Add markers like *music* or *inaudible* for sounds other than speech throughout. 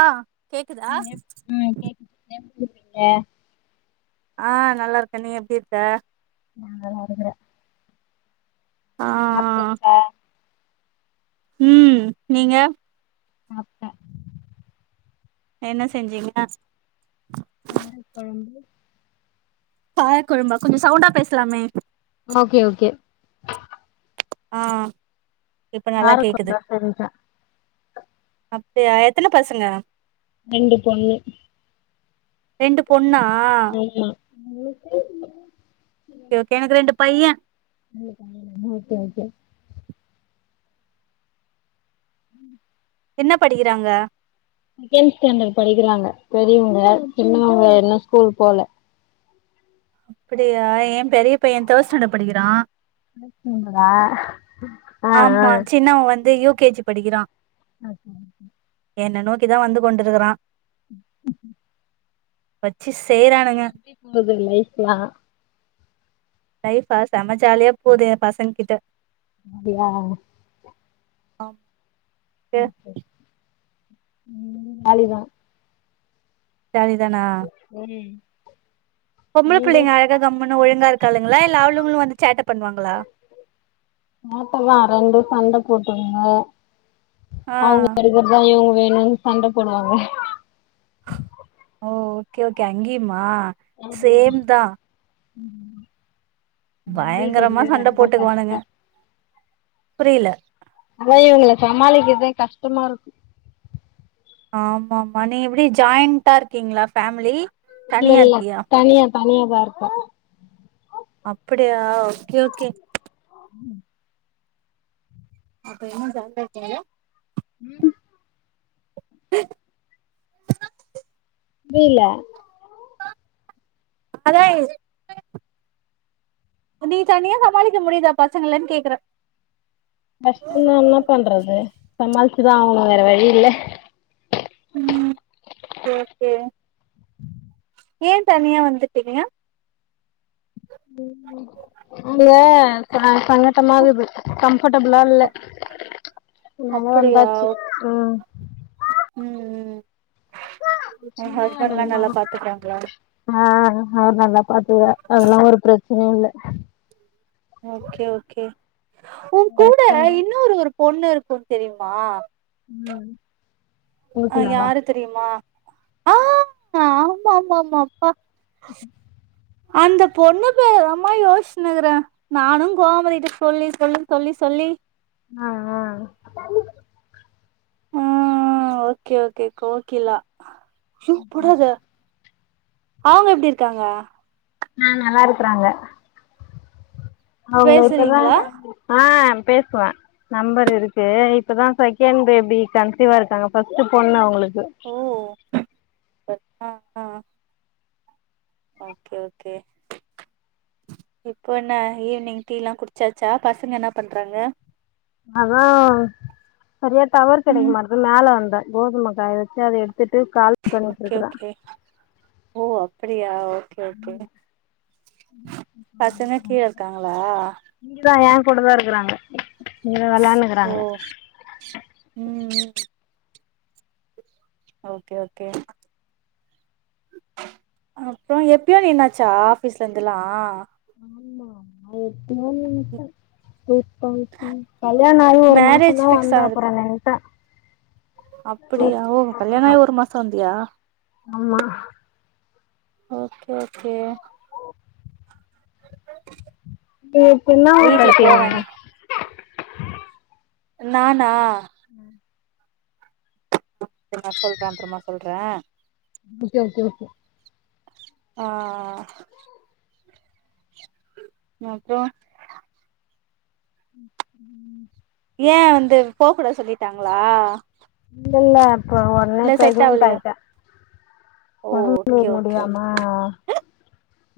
ஆ கேக்குதா ம் கேக்குது எப்டி இருக்கீங்க ஆ நல்லா இருக்கே நீ எப்டி இருக்க நா நல்லா இருக்குறே ஆ மாத்து ம் நீங்க சாப்ட்டே என்ன செஞ்சீங்க காரக் கொழம்பு காரக்கொழம்பா கொஞ்சோ சவுண்டா பேசலாமே ஓகே ஓகே ஆ இப்ப நல்லா கேக்குது அப்டியா எத்தன பசங்க ரெண்டு பொண்ணு ரெண்டு பொண்ணா ஓகே ஓகே எனக்கு ரெண்டு பையே இம்னி காணி என்ன வறுத்து வருது ம் என்ன படிக்கிறாங்க செகண்ட் ஸ்டாண்டர்ட் படிக்கிறாங்க பெரியவங்க சின்னவங்க இன்னு ஸ்கூல் போல அப்டியா ஏ பெரியபையே தேர்ட் ஸ்டாண்டர்ட் படிக்கிறா அனுப்புவீங்களா ஆமா சின்னவ வந்து யூ கே ஜி படிக்கிறா ஆ சேரி சேரி என்ன நோக்கிதா வந்து கொண்டு இருக்குறா வச்சி செய்றானுங்க எப்டி போது லைஃப்லா லைஃப் ஆ செம ஜாலியா போது ஏ பசங்க கிட்ட அப்டியா ஆம் ஓகே ம் ஜாலிதா ஜாலி தானா உம் பொம்பளை புள்ளைங்க அழக கம்முனு ஒழுங்கா இருக்காளுங்களா இல்ல அவளுங்களு வந்து சேட்ட பண்ணுவாங்களா *unintelligible* வா ரெண்டு சண்ட போட்டுக்கங்க ஆ அவ்ங்க எடுக்கறதுதா இவங்க வேணுனு சண்ட போடுவாங்க ஓ ஓகே ஓகே அங்கயுமா அமா ம் பயங்கரமா சண்டை போட்டுக்குவானுங்க புரியல அதா இவங்களை சமாளிக்கிறத கஷ்டமா இருக்கு ஆமா ஆமா நீங்க எப்டி ஜாயிண்டா இருக்கீங்களா ஃபேமிலி இல்ல தனியா இல்ல இருக்கியா தனியா தனியாதா இருக்கே அப்டியா ஓகே ஓகே ம் அப்ப இன்னு ஜாலியா இருக்கீங்கில்ல ம் *unintelligible* புரியல அத நீ தனியா சமாளிக்க முடியுதா பசங்களன்னு கேக்கறே கஷ்டம்தா என்னாப் பண்றது சமாளிச்சுதா ஆகணு வேற வழி இல்ல ம் ஓகே ஏன் தனியா வந்துட்டீங்க ம் அங்க ச சங்கட்டமா இக்குது கம்ஃபட்டபிளா இல்ல அப் அதனால அப்படியா வந்தாச்சு ம் ம் ம் உ சின்ன ஹஸ்பண்ட் எல்லா எடந்தா நல்லா பாத்துக்காங்களா ஆ அவரு நல்லா பாத்துகாறாரு அதெல்லா ஒரு பிரச்சனயு இல்ல ஓகே ஓகே உ கூட ஹஸ்பண்டு இன்னொரு ஒரு பொண்ணு இருக்கு தெரியுமா அ அ யாரு தெரியுமா ஆஹ் ஆமா ஆமா ஆமா அப்பா உஹும் அந்த பொண்ணு பேருதமா யோசினுக்கிறே நானு கோமதிட்ட சொல்லி சொல்லி சொல்லி சொல்லி ஆ ஆ ஆஹ் ஓகே ஓகே கோகிலா அய்யோ போடாத அவங்க எப்டி இருக்காங்க ஆ நல்லா இருக்கறாங்க அவங்க இப்பதா பேசுறீங்களா ஆ பேசுவே நம்பர் இருக்கு இப்பதா செகண்ட் பேபி கன்சீவா இருக்காங்க ஃபஸ்ட் பொண்ணு அவங்களுக்கு ஓ அஹ் அ அ ஓகே ஓகே இப்போ என்ன ஈவினிங் டீ எல்லா குடிச்சாச்சா பசங்க என்னாப் பண்றாங்க அதா சரியா டவர் கெடைக்க ம் மாட்டிங்குது மேல வந்தே கோதுமை காய வச்சு அத எடுத்துட்டு கால் பண்ணிட்டு ஓகே இருக்கறே ஓகே ஓ அப்டியா ஓ ஓகே ஓகே பசங்க கீழ இருக்காங்களா இங்கதா ஏ கூட தா இருக்கறாங்க இங்கதா வெளையாண்னு ஓ இருக்கிறாங்க ம் ஓகே ஓகே அப்றோ எப்பயாது ஏனாச்சா ஆபீஸ்ல இருந்துலா எப்பயோ நென்ச்சே கல்யாணோ ஆயி ஒரு மாசொ மேரேஜ் தா வந்தே அப்பறோ நின்ட்டே அப்டியா ஓ கல்யாணோ ஆயி ஒரு மாசோ வந்தியா ஆமா ஓகே ஓகே ஓ *unintelligible* ஊர்ல வீட்ல போ இருக்கியா நீ வேணா நானா ம் நா சொல்றே அப்றமா சொல்றே ஓகே ஓகே ஓகே ஆ ஆ ஆ நா போ ம் ம் ஏ வந்து போகூடாது சொல்லிட்டாங்களா இல்ல இல்ல அப்ப ஒட்னே இல்ல செட் பிரகனட் ஆவலையா ஆய்ட்டே ஓ ஒடம்புக்கு ஓகே ஓகே முடியாம ஓகே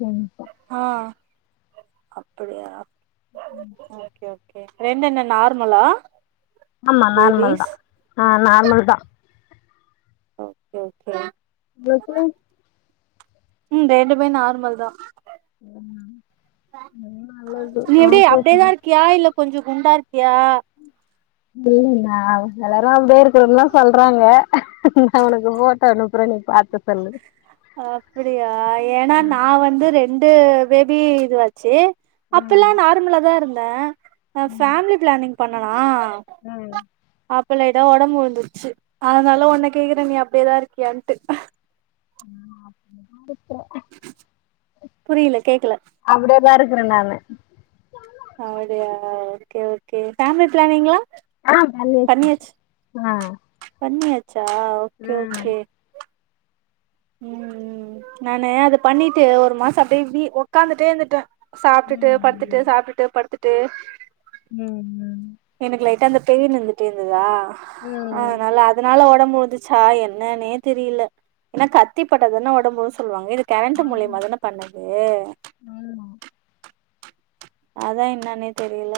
நின்டே ஆ அப்புடியா ஓகே ஓ கே ரெண்டு என்ன நார்மலா ஆமா நார்மல் பேபிஸ் தா ஆ நார்மல் தா ஓகே ஓகே எத்துலிங் ம் ரெண்டுமே நார்மல் தா ம் ம் நீ எப்டி அப்டியேதா இருக்கியா இல்ல கொஞ்சோ குண்டா இருக்கியா உம் *unintelligible* நா எல்லாரு அப்டியே இருக்கறேன்னு தா சொல்றாங்க நா உனக்கு போட்டோ அனுப்புறே நீ பாத்து சொல்லு அப்பிடியா ஏன்னா நா வந்து ரெண்டு பேபி இதுவாச்சு அப்பல்லா நார்மலா தா இருந்தே நா ஃபேமிலி பிளானிங் பண்ணனா அப் ப லைட்டா ஒடம்பு வந்துருந்துச்சு அதுனால உன்ன கேக்குறே நீ அப்டியேதா இருக்கியான்ட்டு ஆ புரியல கேக்கல அப்படியேதான் இருக்கிறேன் நானு அப்டியா ஓகே ஓகே ஃபேமிலி பிளானிங்ளா ஆ பண்ணியாச்சு ஆ பண்ணியாச்சா ஓகே ஓகே ம் ம் நானு அது பண்ணிட்டு ஒரு மாசோ அப்டியே வீ ஒக்காந்துட்டே இருந்துட்டே சாப்ட்டுட்டு படுத்துட்டு சாப்ட்டுட்டு படுத்துட்டு ம் ம் எனக்கு லைட்டா அந்த பெய்னு இருந்துட்டே இருந்ததா அது னால அதுனால ஒடம்பு வந்துச்சா என்னன்னே தெரியல ஏன்னா கத்தி பட்டாதான ஒடம்பு வரு சொல்லுவாங்க இது கரண்ட்டு மூலியமா தான பண்ணது அதா என்னான்னே தெரியல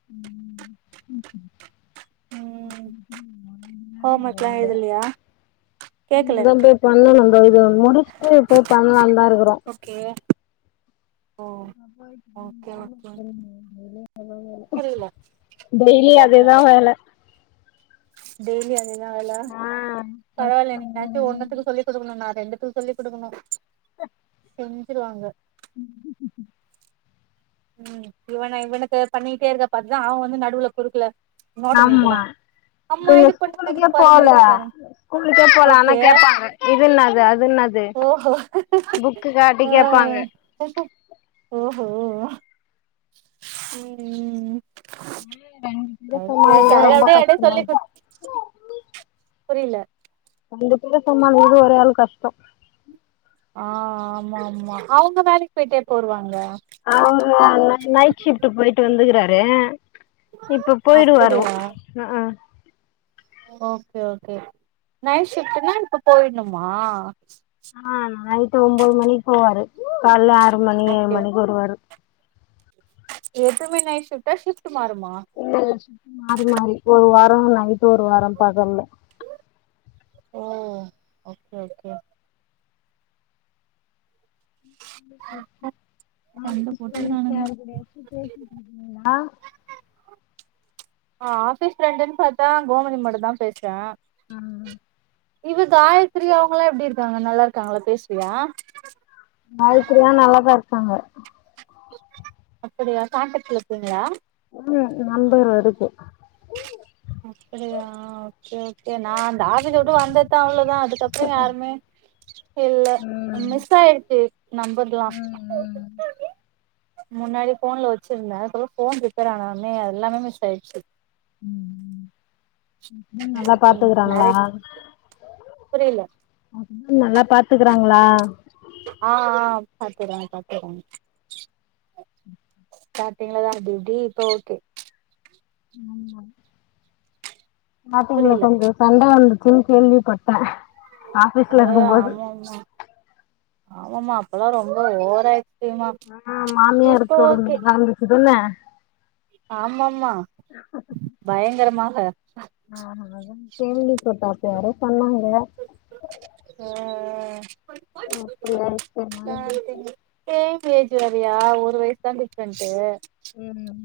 ம் *inaudible* அ இதுலையா இனிமேல்தா போய் பண்ணனு தோ இத முடிச்சுட்டு போய் பண்லான் தா இருக்றோ கே ஓகே ஓகே *unintelligible* புரில டெய்லி கேக்கல அதேதா வேல டெய்லி அதேதா வேல ஆ பரவால்ல நீங்கலாச்சு ஒன்னுத்துக்கு சொல்லி குடுக்கணு நா ரெண்டுத்துக் சொல்லிக் குடுக்கணு செஞ்சுருவாங்க ம் இவன இவனுக்கு பண்ணிட்டே இருக்க பாத்துதா அவ வந்து நடுவுல குறுக்கல நோட்ட நீட்டுவா அம்மா இவுங்க இது பண்ணுங்க இது ஸ்கூலுக்கே பாருங்க போல இது பாருங்க ஸ்கூலுக்கே போல ஆனா ஓகே கேப்பாங்க இது என்னாது அது என்னாது ஓஹோ புக்கு காட்டி ஆ கேப்பாங்க ஓஹோ ம் ம் ம் இத ஓகே ஓ சமாளிக்கதா ரொம்ப கையோட எடு கஷ்டமா சொல்லி இருக்கு குடுத் புரில ரெண்டு பேர சமாலிக்றது ஒரே ஆள் கஷ்டோ ஆ ஆமா ஆமா அவுங்க வேலைக்கு போயிட்டு எப்போ வருவாங்க அவ்ரு ந நைட் ஷிஃப்ட்டு போயிட்டு வந்துக்குறாரு இப்ப போயிறுவாரு அப்படியா அ ஆ ஓகே ஓகே நைட் ஷிஃப்ட்டுனா இப்ப போய்டுணுமா ஆ நைட்டு ஒம்போது மணிக்கு போவாரு கால்ல ஆறு மணி ஏழு ஓகே மணிக்கு வருவாரு எப்பியுமே நைட் ஷிஃப்ட்டா ஷிஃப்ட்டு மாருமா இல்ல இல்ல ஷிஃப்ட்டு மாறி மாறி ஒரு வாரோ நைட்டு ஒரு வாரோ பகல்ல ஓ ஓகே ஓகே *unintelligible* சண்ட வாய்ஸ் கலம்சியா போட்டுக்குறானுங்க இருக்குது யார் கூடயாச்சு பேசிட்டு இருக்கீங்ளா ஆ ஆஃபீஸ் ப்ரெண்டுன் பாத்தா கோமதி மட்டு தா பேசுற அ அ இவ காயத்ரி அவுங்களா எப்டி இருக்காங்க நல்லா இருக்காங்களா பேசுவியா காயத்ரியா நல்லாதா இருக்காங்க அப்படியா கான்டெக்ட்ல இருக்கிங்களா ம் நம்பரு இருக்கு அப்படியா ஓகே ஓகே நா அந்த ஆஃபீஸ்ஸ உட்டு வந்தத்தா அவ்ளோதா அதுக்கப்றோ யாருமே இல்ல மிஸ் ஆயிடுச்சு நம்பர்லா முன்னாடி ஃபோன்ல வச்சிருந்த இப்போ தா ஃபோன் ரிப்பேர் ஆன்னோனே எல்லாமே மிஸ் ஆயிச்சு ஒ ஹஸ்பண்ட் ம் நல்லா ம் பாத்துக்கறாங்களா நெறை புரியல ஒ ஹஸ்பண்ட் நல்லா பாத்துக்கறாங்களா ஆ ஆ பாத்துக்றாங்க பாத்துக்றாங்க ஸ்டார்டிங்லதா அப்டி இப்டி இப்போ ஓகே ம் ஆமா ஸ்டார்டிங்ல புரியல கொஞ்சோ சண்ட வந்துச்சுன்னு கேள்விப்பட்ட ஆ ஆஃபீஸ்ல இருக்கும்போது ஆமாம்மா அப்பலா ரொம்ப ஓவராய் ஆ மாமியார் கொடுமை எல்லா இருந்துச்சு தான ஆமாம்மா பயங்கரமாக ஆ ஆமாங்க அதா கேள்வி பட்டே அப்ப யாரோ சொன்னாங்க ஆ ஆ இப்டி ஆயிடுச்சு *unintelligible* சேம் ஏஜ் வேறயா ஒரு வயஸ் தா டிஃப்ரன்ட்டு ம் ம்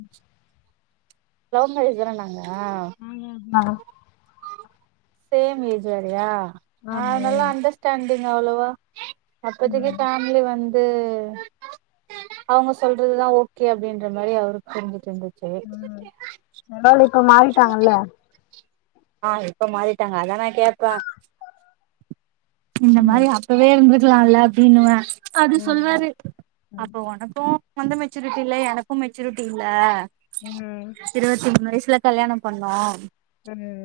லவ் மேரேஜ் தான நாங்க *inaudible* சேம் ஏஜ் வேறயா அதுனால அண்டஸ்டாண்டிங் அவ்ளவா அப்பதிக்கி ஃபேம்லி வந் து அவ்ங்க சொல்றதுதா ஓகே அப்டின்ற மாரி அவருக்கு தெருஞ்சுட்டு இருந்தது சேர் இருந்தாலு இப்ப மாறிட்டாங்கள்ள ஆ இப்ப மாறிட்டாங்க அதா நா கேப்பே இந்த மாரி அப் பவே இருந்திருக்கலால்ல அப்டின்னுவே அது சொல்வாரு அப்ப ஒனக்கு வந்து மெச்சூரிட்டி இல்ல எனக்கு மெச்சூரிட்டி இல்ல இருவத்தி மூணு வயசுல கல்யாணொ பண்ணோ சேரி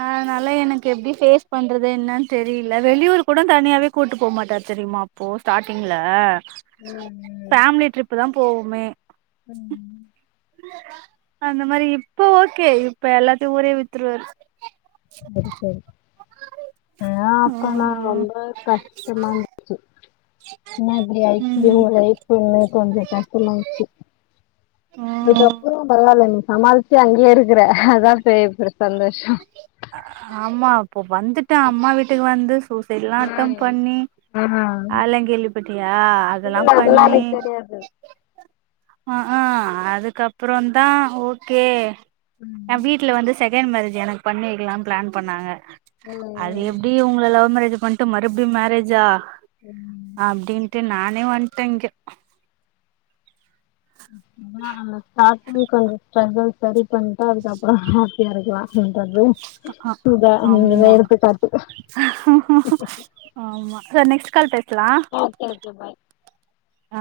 அதுனால எனக்கு எப்டி ஃபேஸ் பண்றது என்னான் தெரில வெளியூர் கூட தனியாவே கூட்டு போமாட்டாரு தெரியுமா அப்போ ஸ்டாட்டிங்ல ம் ம் ஃபேம்லி ட்ரிப்புதா போவோமே ம் அந்த மாரி இப்ப ஓகே இப்ப எல்லாத்தையு ஊரே வித்துருவாரு சரி சரி ஆ அப்ப நா ம் ரொம்ப கஷ்டமா இருந்துச்சு என்னா இப்டி ஆய்ச்சு ஏ ம் ஃலைப்புனு கொஞ்சொ கஷ்டமாயின்ச்சு ம் அதுக்கப்பரோ பரவால்ல நீ சமாளிச்சு அங்கயே இருக்கற அதாப் பெ பெரு சந்தோஷோ ஆமா அப்போ வந்துட்டா அம்மா வீட்டுக்கு வந்து சூசைட்லா அன்டன் பண்ணி அலா கேள்விபட்டியா அதல்லா இல்ல அதெல்லா பண்ணி எனக்கு தெரியாது அ ஆ அதுக்கப்பறோந் தா ஓகே எ வீட்ல வந்து செ செகேண்ட் மேரேஜ் எனக்கு பண்ணி வைக்கலான் பிளான் பண்ணாங்க ம் அது ம் எப் ப்டி உங்கள லவ்மேரேஜு பண்ணிட்டு மறுபடி மேரேஜா அப்டின் டு நானே வற்டே இங்க உம் ஸ்டாடிங்ள கொஞ்சொ ஸ்ட்ரகுள் சரி பண்ட்டு அதுக்கப்பறோ ஹாப்பியா இருக்கலா அப்டின்றது அ ஆமா ஆமா க்கா நெக்ஸ்ட் கால் பேசலா ஓகே ஓகே பாய் அ